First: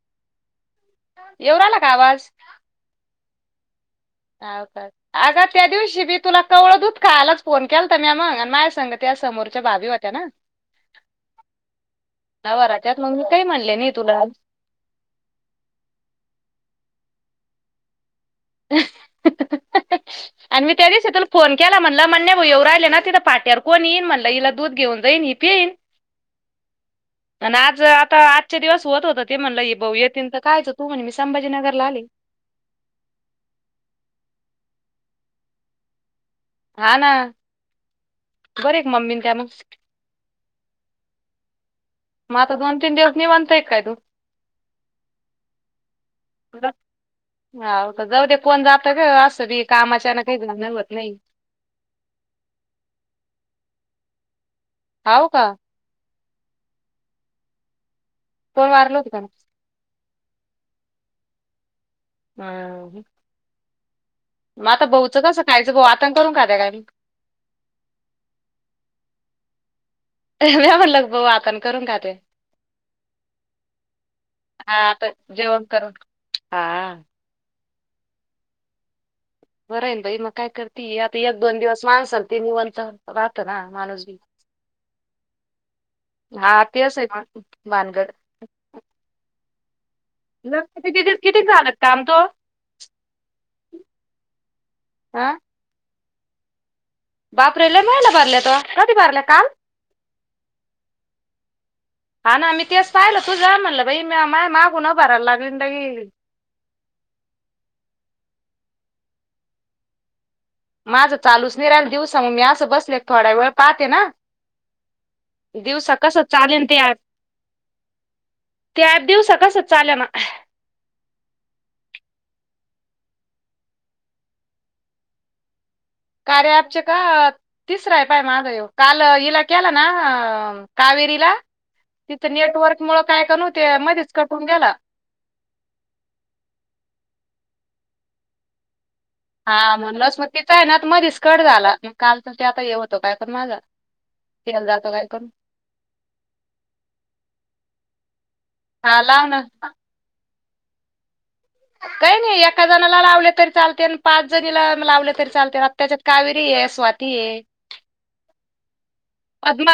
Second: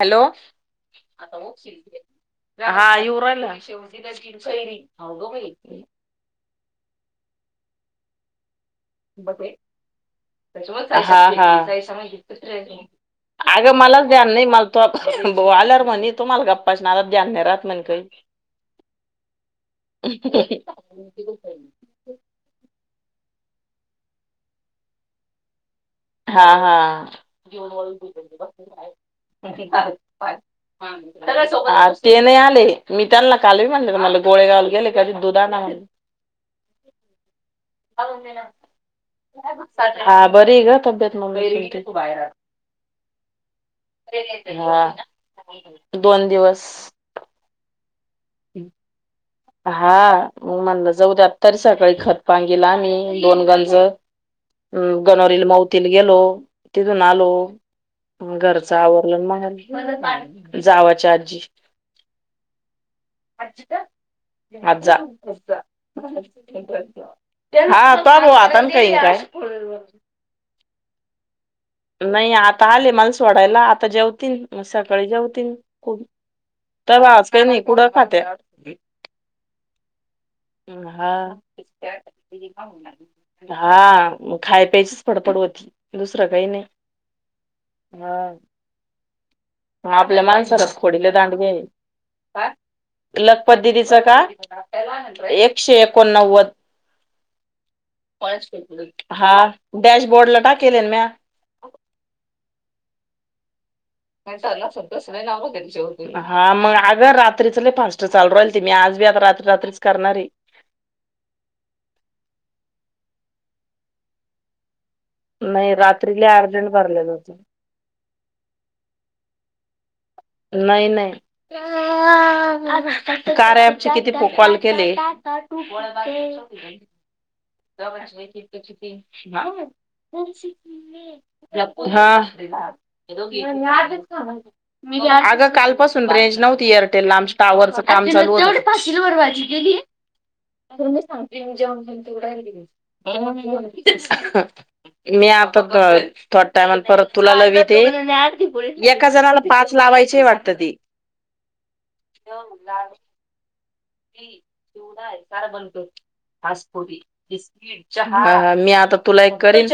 Hello आता येऊ राहिला बोलशील का येऊ राहिला अ का अगं त्या दिवशी बी तुला कवळं दूध खायलाच फोन केलत म्या म.. हा हा नवराच्यात मग मी काही म्हणले अगं नाही मलाच तुला. ध्यान... मलाच ध्यान नाही राहत म्हण कई... ह... आणि मी त्या दिवशी तुला फोन केला म्हणल म्हण्य भाऊ एव राहिले ना तिं पाठ... त्यार कोण येईन म्हटलं हिला दूध घेऊन जाईन ही पेईन.. हा हा आता आजचे दिवस होत होतं ते म्हणलं हे भाऊ येतीन तर कायचं तू म्हणे मी संभाजीनगरला आले. ते नाही आले मी त्यांना.... कधी दुधान.. हा ना.. बरे आहे का मम्मी न त्या मग? हा बरी ग... मुंबईला येते. मग दोन तीन दिवस निवांत हाय का तु... हा दोन दिवस... जाऊ दे कोण जात का असं.... बी हा कामाच्यानं काही मग जाणं होत म्हणलं नाही. जाऊ द्यात तरी सकाळी खतपाणी गेला दोन गंज... व.. हम् हाव गनोरील का? माऊती गेलो.. तिथुन आलो... म कोण घरचं वारलं होतं आवरलो का? माहेरी.. जावची आज्जी.. हम्... तिथं... आज्जा... खायचं भाऊ आतान करून खाते काय? होय गं... ह लगव हातान... नाही आता आले मला सोडायला, आता जेवतील मग हा आता सकाळी जेवतील जेवण करून हा. तवा असं नाही. पुढं खाते... बरं आहे ना बाई मग काय करती हा आता एक दोन दिवस माणसाला ते निवांत राहतं ना माणूस हा बी. मग खाय प्यायचीच फडफड होती दुसरं काही हा नाही.. तेच हाय भानगड.. हं आपल्या लग माणसाला किती खोडी लय किती किती दांडगी आहे, झालं काम तो? लखपदीच का हा. एकशे एक.. ऐकोनव्वद... बापरे लय महिना भरल्या तो. कधी भरल्या हा काल? डॅशबोर्ड ला टाकलंन म्या... हा ना मी तेच पाहिलं तूझं म्हणलं.. बाई म्या माय मागून भरायला लागली न लगी. हा मग आग रात्रीच लई फास्ट चालू राहील. मी आज बी आता रात्री रात्रीच करणारय. माझं चालूच नाही राहिलं, दिवसा मग मी असं बसले थोडा वेळ पाहते ना. नाही दिवसा रात्री कसं लय चालेल अर्जंट ते ऍप भरलेलं होतं. ते अँप दिवसा कस चालना? नाही नाही. कार्या ऍपचे किती कॉल केले? कार्य अँपचे का तिसरं आहे पाय माझ ह्यो. काल हिला केल ना कावेरीला हा तिथं नेटवर्क मुळ काय का नव्हते मध्येच कट होऊन गेला. अग कालपासून रेंज नव्हती एअरटेलला. आमच्या टॉवरच काम चालू होतं. कुठली बर भाजी केली? हा म्हणलंच मग तिचा आहे ना मधीच कट झाला मग काल तर ते आता हे होतो काय पण माझा तेल [unintelligible] जातो काय करून मी आता थोड टायमाला परत तुला लविते. हा एका लाव ना जनाला पाच लावायचे वाट वाट ते. काही नाही एका जणाला लावले तरी चाल त्यान पाच जणीला लावले तरी चालत. आ त्याच्यात कावेरी ये स्वाती आहे. बिस्किट चहा मी आता तुला एक करीन पद्मा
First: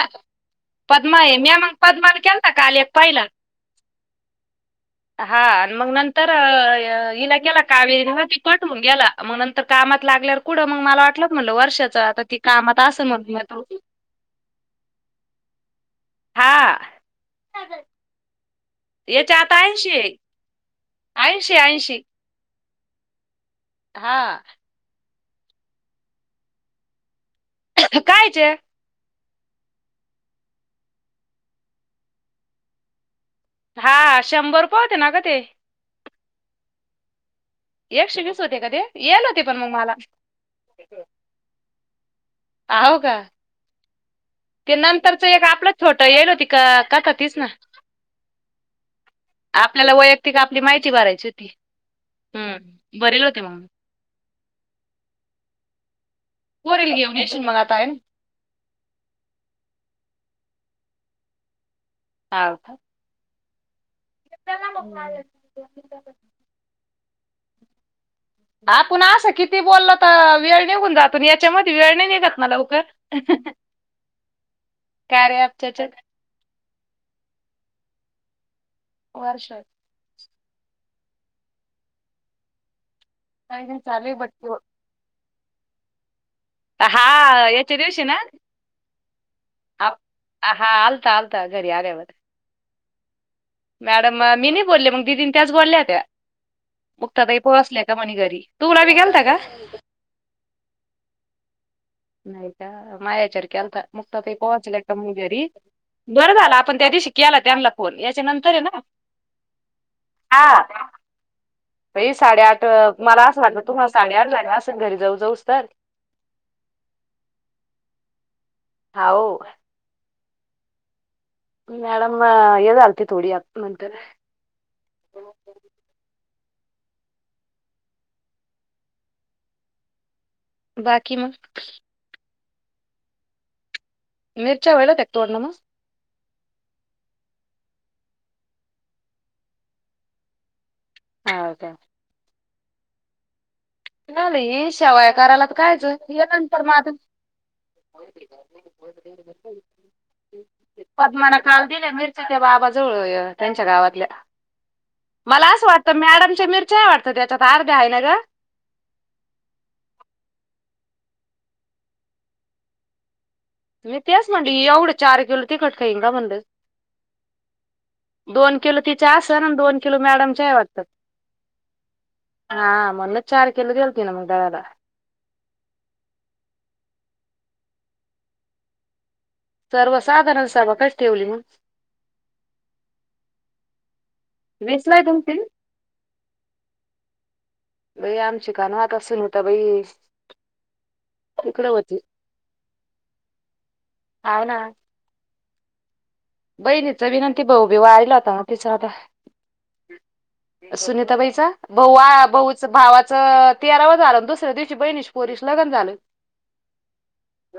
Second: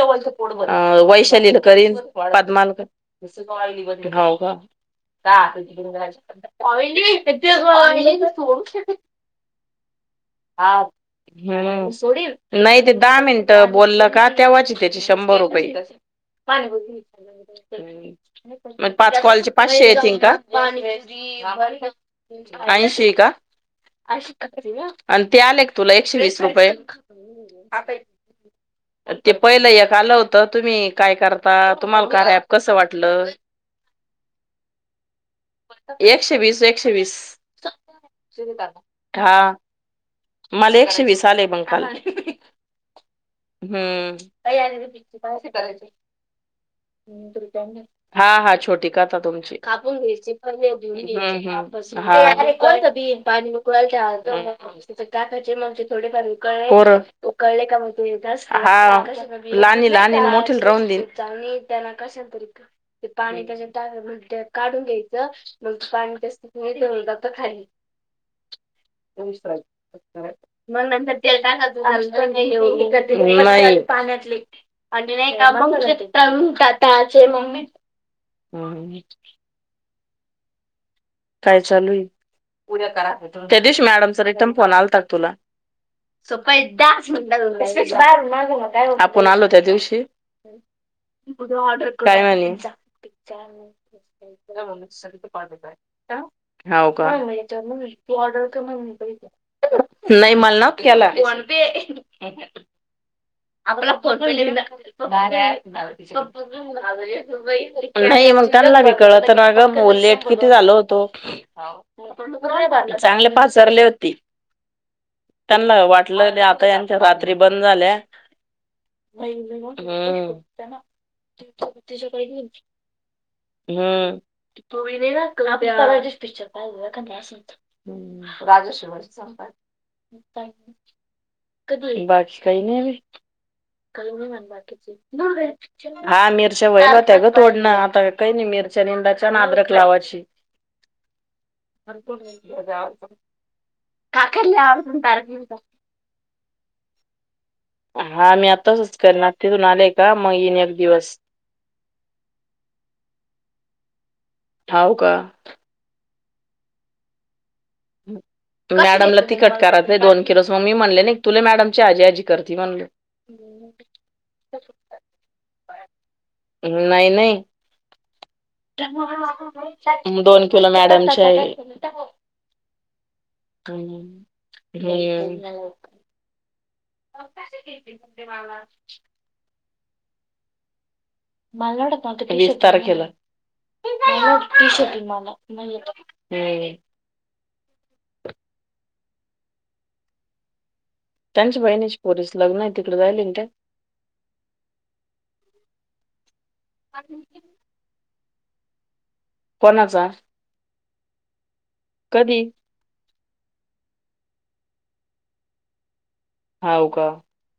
पद्मा आहे मी वैशालीला, मग करीन पद्माला केलता पद्मा ला काल एक पाहिला करीन, हाऊ का हा आणि मग नंतर अ, हिला केला कावेरीला ते कट होऊन गेला [unintelligible] मग नंतर कामात लागल्यावर कुठं मग मला वाटलंत म्हणलं हम्म वर्षाचा आता सोडील ती कामात नाही ते असं दहा म्हण मिनिटं बोललं का तेव्हाची त्याची शंभर रुपये. पानी हा ब [inaudible] मग पाच याच्या कॉलचे आता पाचशे ऐंशी आहे. येतीनं का? ऐंशी री ऐंशी [unintelligible] ऐशी का? हा अशी करिती ग. आणि ते आले क तुला, एकशे वीस रुपये. कायच. ते पहिलं एक आलं होतं. तुम्ही काय करता तुम्हाला कार्या अँप कसं वाटलं? हा शंभर रुपये होते ना ग ते? एकशे वीस, एकशे वीस. एकशे वीस होते का ते? येल हा होती पण मला. मला एकशे वीस आले मग काल. [inaudible] हव का? ते हम्म नंतरच एक आपलं छोट येल होती का कथा तीच ना [unintelligible] हां हां छोटी कथा तुमची [unintelligible] हम्म आपल्याला वैयक्तिक आपली माहिती भरायची होती हम्म हां हम्म बरेल होते मग [unintelligible] [unintelligible] पोरील पोरं? घेऊन [unintelligible] येशील मग आता आहे ना [unintelligible] हां लहानीला आणीन मोठीला राहून दीन [unintelligible] त्यांना कशाने तरी [unintelligible] हा ते पाणी [inaudible] [unintelligible] काढून घ्यायचं मग [unintelligible] तर खाली. आपण असं किती बोललं त वेळ निघून जातो याच्यामध्ये वेळ नाही निघत ना लवकर? [unintelligible] [inaudible] कार्या ॲपच्या याच्यात हम्म हम्म. वर्ष काय चालू ए? उद्या करा. त्या दिवशी चालू आहे मॅडमचा बट रिटर्न, फोन आलता का तुला? हा याच्या दिवशी ना आपून आलो, त्या आप दिवशी हा आलता आलता घरी आल्यावर काळे वहिनींचा. चार मॅडम मी नाही महिने बोलले मग दिदीन त्याच बोलल्या त्या मुक्ताताई पोहोचल्या का म्हणे [unintelligible] घरी ऑर्डर तुला बी केली, गेलता का नाही मला नव्हता केला दे. नाही का मायाच्यावर केलता आपला मुक्ताताई पोहोचल्या का म्हणे घरी बरं झालं आपण त्या दिवशी केला त्यांना फोन याच्या नाही, मग नंतर आहे त्यांना ना पण कळते ना ग लेट किती हा झालं होत. ह [inaudible] बाई साडेआठ मला चांगले असं वाटलं पासरले तुम्हाला होती साडेआठ झाले असं घरी जाऊ जाऊस तर त्यांना वाटलं आता यांच्या रात्री बंद झाल्या हाव हम्म त्याना हम्म मॅडम अं, हे झालती थोडी आत नंतर तू नाही? पिक्चर पाहायचं असले तर राजे शिवाजी, संभाजी बाकी मग कधी आहे बाई? काही नाही बघ काल मी मिरच्या व्हायला त्या तोडणं मग बाकीच हा मिरच्या व्हईनात्या ग तोडना, आता काई नाही मिरच्या निंदायच्या आन आद्रक लावायची हा हो का? तू जावून बघ. मामी शेवया करायलात कायच ये नंतर मागुन हा मी आताच करणार तिथून आलेय का मग येईन एक दिवस पद्मान काल दिल्या मिरच्या, त्या बाबाजवळ त्यांच्या गावातल्या हाव का? मला असं वाटत मॅडमच्या मिरच्याय वाटतं त्या फार काय नग? मॅडमला तिखट करायचे दोनकिलो, मग मी म्हणाले नाही तू खुप मॅडम ची हा जी - हा जी करती म्हणलं. मी तेच म्हणलं एवढं चार किलो तिखट केा बणला नाही. नाही. दोन किलो तिच्या असं आणि दोन किलो दोन मॅडमच्या आहे किलो वाटतं मॅडमची आहे. हा म्हणूनच चार किलो दिलती ना मग दळाला [unintelligible] [unintelligible] सर्व साधारण सब क मला वाटत न्हत एक तारखेला वेचलाय तुमची [unintelligible] बया आमची कानात. का सुनिता बाई अशी? त्यांच्या बहिणीची पोरीच लग्न आहे. तिकडे राहिले ना त्या. हा बहिणीचा विनंती भाऊ बी वायला होता. ते जादा हाय. कोणाचा? त्या बाईचा भाऊ हा कधी भाऊच भावाचं तेराव झालं. दुसऱ्या दिवशी बहिणीच्या पोरीस लगन झालं. हा हो, का?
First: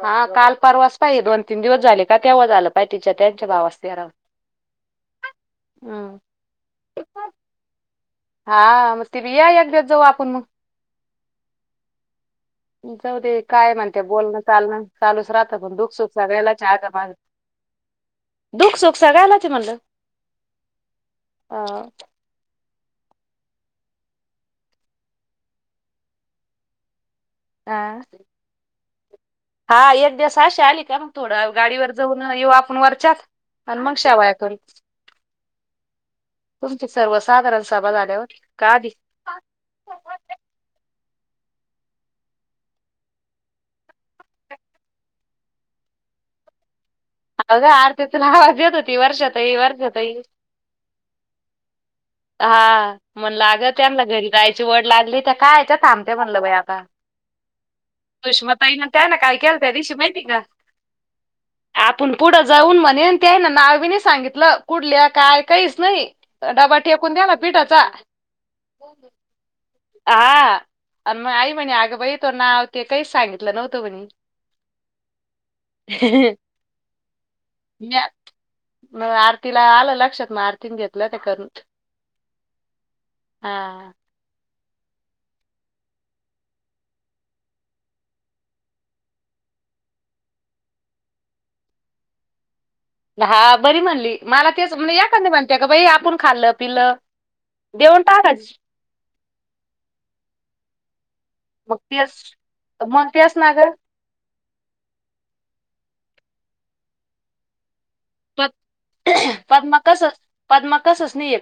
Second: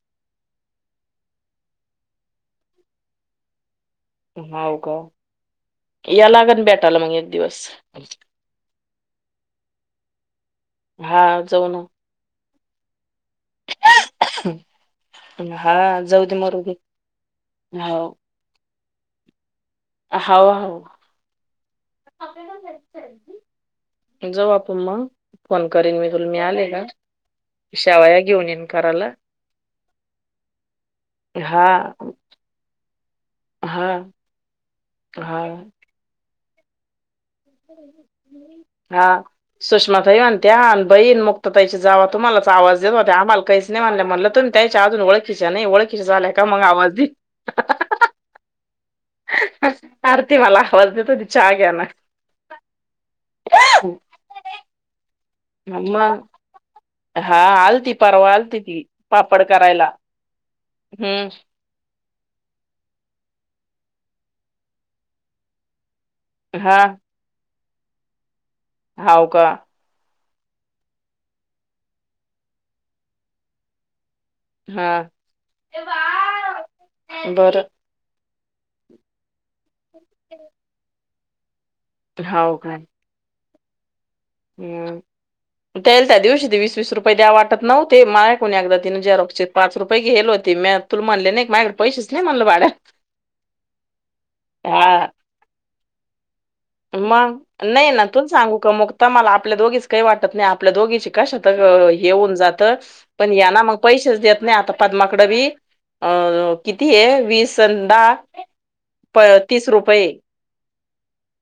हा काल परवाच पाहिजे दोन तीन दिवस झाले का, तेव्हा झालं पाहि तिच्या त्यात मोठ्या भावास तेरावा हो का, हम्म. या लागण भेटाला मग एक दिवस. हा तू बी या एक दिवस जाऊ आपण मग. हा जाऊ न. हम. जाऊदे काय म्हणते बोलणं चालण चालूच राहत हा पण दुख सुख जाऊ दे मरू दे सगळल्या आग दख सुख सगळ्याच म्हणलं. हावू हावू [inaudible] अ [unintelligible] जावू आपून मग कॉल करीन मी तुला मी आले का? हा शावया घेऊन ये कराला हा एक दिवस अशी आली का मग थोडं हा गाडीवर जाऊन येऊ आपण वर चात आणि हा मग शावाया करु हा तुमचे सर्वस [unintelligible] हा सुषमाताई म्हणते त्या बहीण मुक्ता ताईच्या जावा तुम्हालाच आवाज देत होता आम्हाला काहीच नाही म्हणले म्हणलं तुम्ही त्याच्या अजून ओळखीच्या नाही ओळखीच्या झाल्या का मग आवाज दिल. अगं! आरती तुला ना आवाज येत होती वर्षाताई, वर्षाताई. आरती मला आवाज देत होती चहा घ्या ना हा.. म्हणलं त्यांना घरी जायची ओढ लाग [unintelligible] काय त्या थांबते मग म्हणलं बाई आता हा आलती परवा आलती ती सुष्माताईन त्या ना काय पापड केलं त्या करायला दिशी माहिती का? हम्म आपण पुढं जाऊन म्हणे ते नावे नाही सांगितलं कुडल्या काय? काहीच नाही. डबा फेकून द्या. पीठाचा हावू का? हा आणि मग आई म्हणे आगं बाई नाव ते काहीच सांगतलं नव्हतं म्हणे. हा [unintelligible] बरं [unintelligible] आर तिला आलं लक्षात मग आरतीन घेतलं ते करू हावू काय? हा.. हम त्याल त्या दिवशी ते वीस वीस रुपये द्या वाटत नव्हते माझ कडून एकदा तिनं झेरॉक्स पाच रुपये घेवलो होते मी तुला म्हणले नव्हतं ही माझ्याकडे पैसेच नाही म्हणलं भाड्यात हा बरी म्हणली मला तेच हा म्हणती एखादी ग बाई आपण खाल्लं. पिलं मग नाही देऊन ना तुू न टाकायच सांगू का मुक्ता मला अ आपल्या दोघीच काही वाटत नाही आपल्या दोघीची. कशात मग ग तेच येऊन जात मग पण तेच या ना ग मग पैसेच देत नाही आता पद्मा कडवी अ किती आहे वीस दहा पद प पद मकसस पद मकसस नील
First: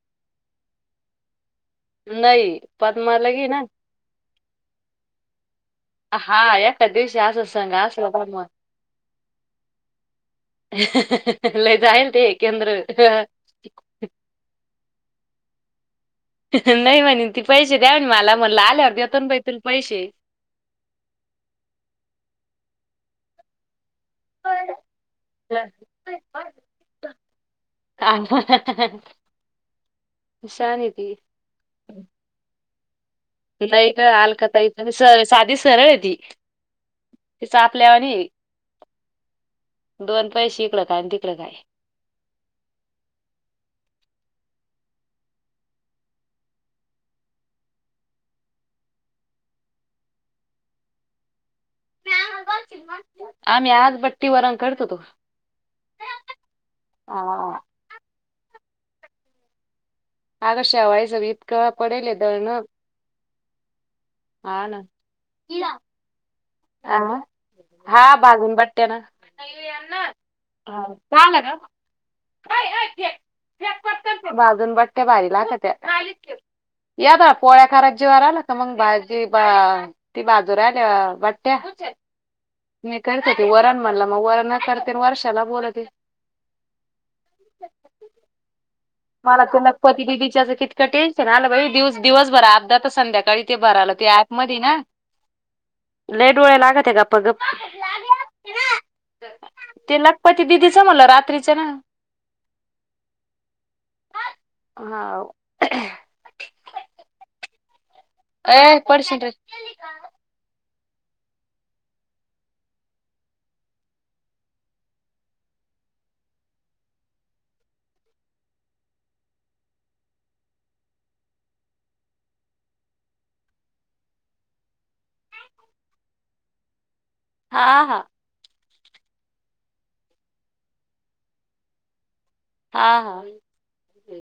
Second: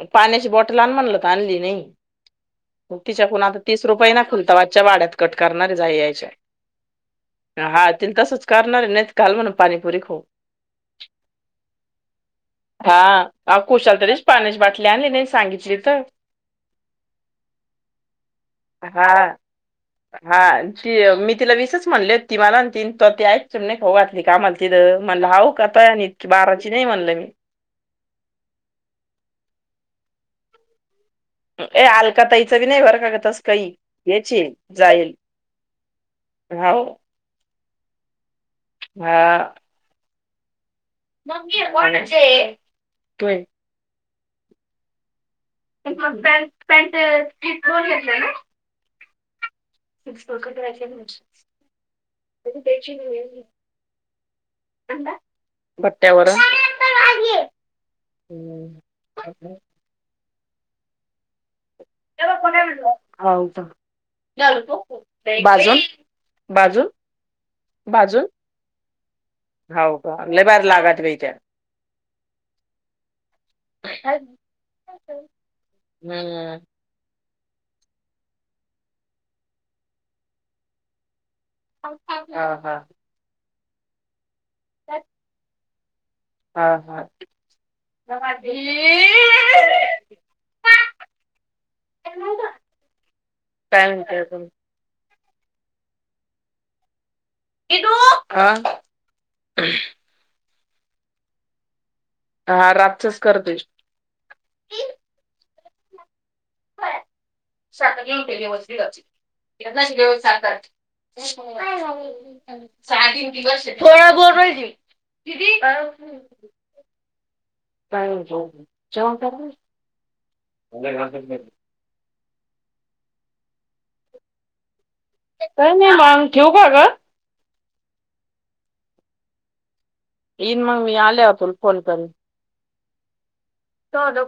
एक पाण्याची बॉटल आण म्हणल तर आणली नाही नाही पद्मा तिच्याकडून लगी आता ना तीस रुपये ना खुलता आजच्या वाड्यात कट करणारे जा यायच्या हा एका दिवशी असं संग हा असलं तीन का तसच मग करणारे नाहीत खाल म्हणून पाणीपुरी खोऊ लय जाईल ते केंद्र हाअ कुशाल तरी बाटली नाही सांगितली तर हा नाही म्हणे ती पैसे द्या मला म्हणला आल्यावर देतो हा ना तुजे पैसे हा तीन तोते आहेत चिमणी खाऊ घाल का म्हल तिथ म्हणलं हा काता बाराची नाही म्हणल मी शानी ती ए अलकाताईच विनय वरगत तुला एक अलकाताई साधी सरळ आहे ती तीच आपल्या वाणी हह दोन पैसे इकडं काय आणि तिकडं ममी काय. त पॅन्ट फिट होते ना ती उडदाची नाही आम्ही आज बट्टी वरण करत तर होतो. मग भत्यावर हा. कशी हग शेवाया समीत त्यालाल बाजून बाजून अ हा बाजून बट्ट्याना हाव का लय भारी हा लागत बाई त्या सांग ना काय हाय ते बाजून बट्ट्या भारी लागत्यात्या हम्म पोळ्या करत जेवला ना तर मग भाजी बा.. ती बाजूला आणि भात हा हा मी करते वरण म्हणला मग वरण मग करते अन त्या वर्षाला बोलवते हा हा मला त्या लगपती दिलीच अगं कितकं टेन्शन आलं बाई दिवस दिवसभर अभ्यास तर संध्याकाळी ते काय बाराला ते म्हणते अजून ऍपमध्ये ना लय डोळा लागते ग दिदू काय ख दिदीच म्हणलं रात्रीचं ना! हा रातचच, करतेस [unintelligible] ए पडशील रे [unintelligible] [unintelligible] अ मा काय नाही मंग ठेऊ का गं? हा हा. येईन, मग मी आले तरी फोन करून. हा हा. चल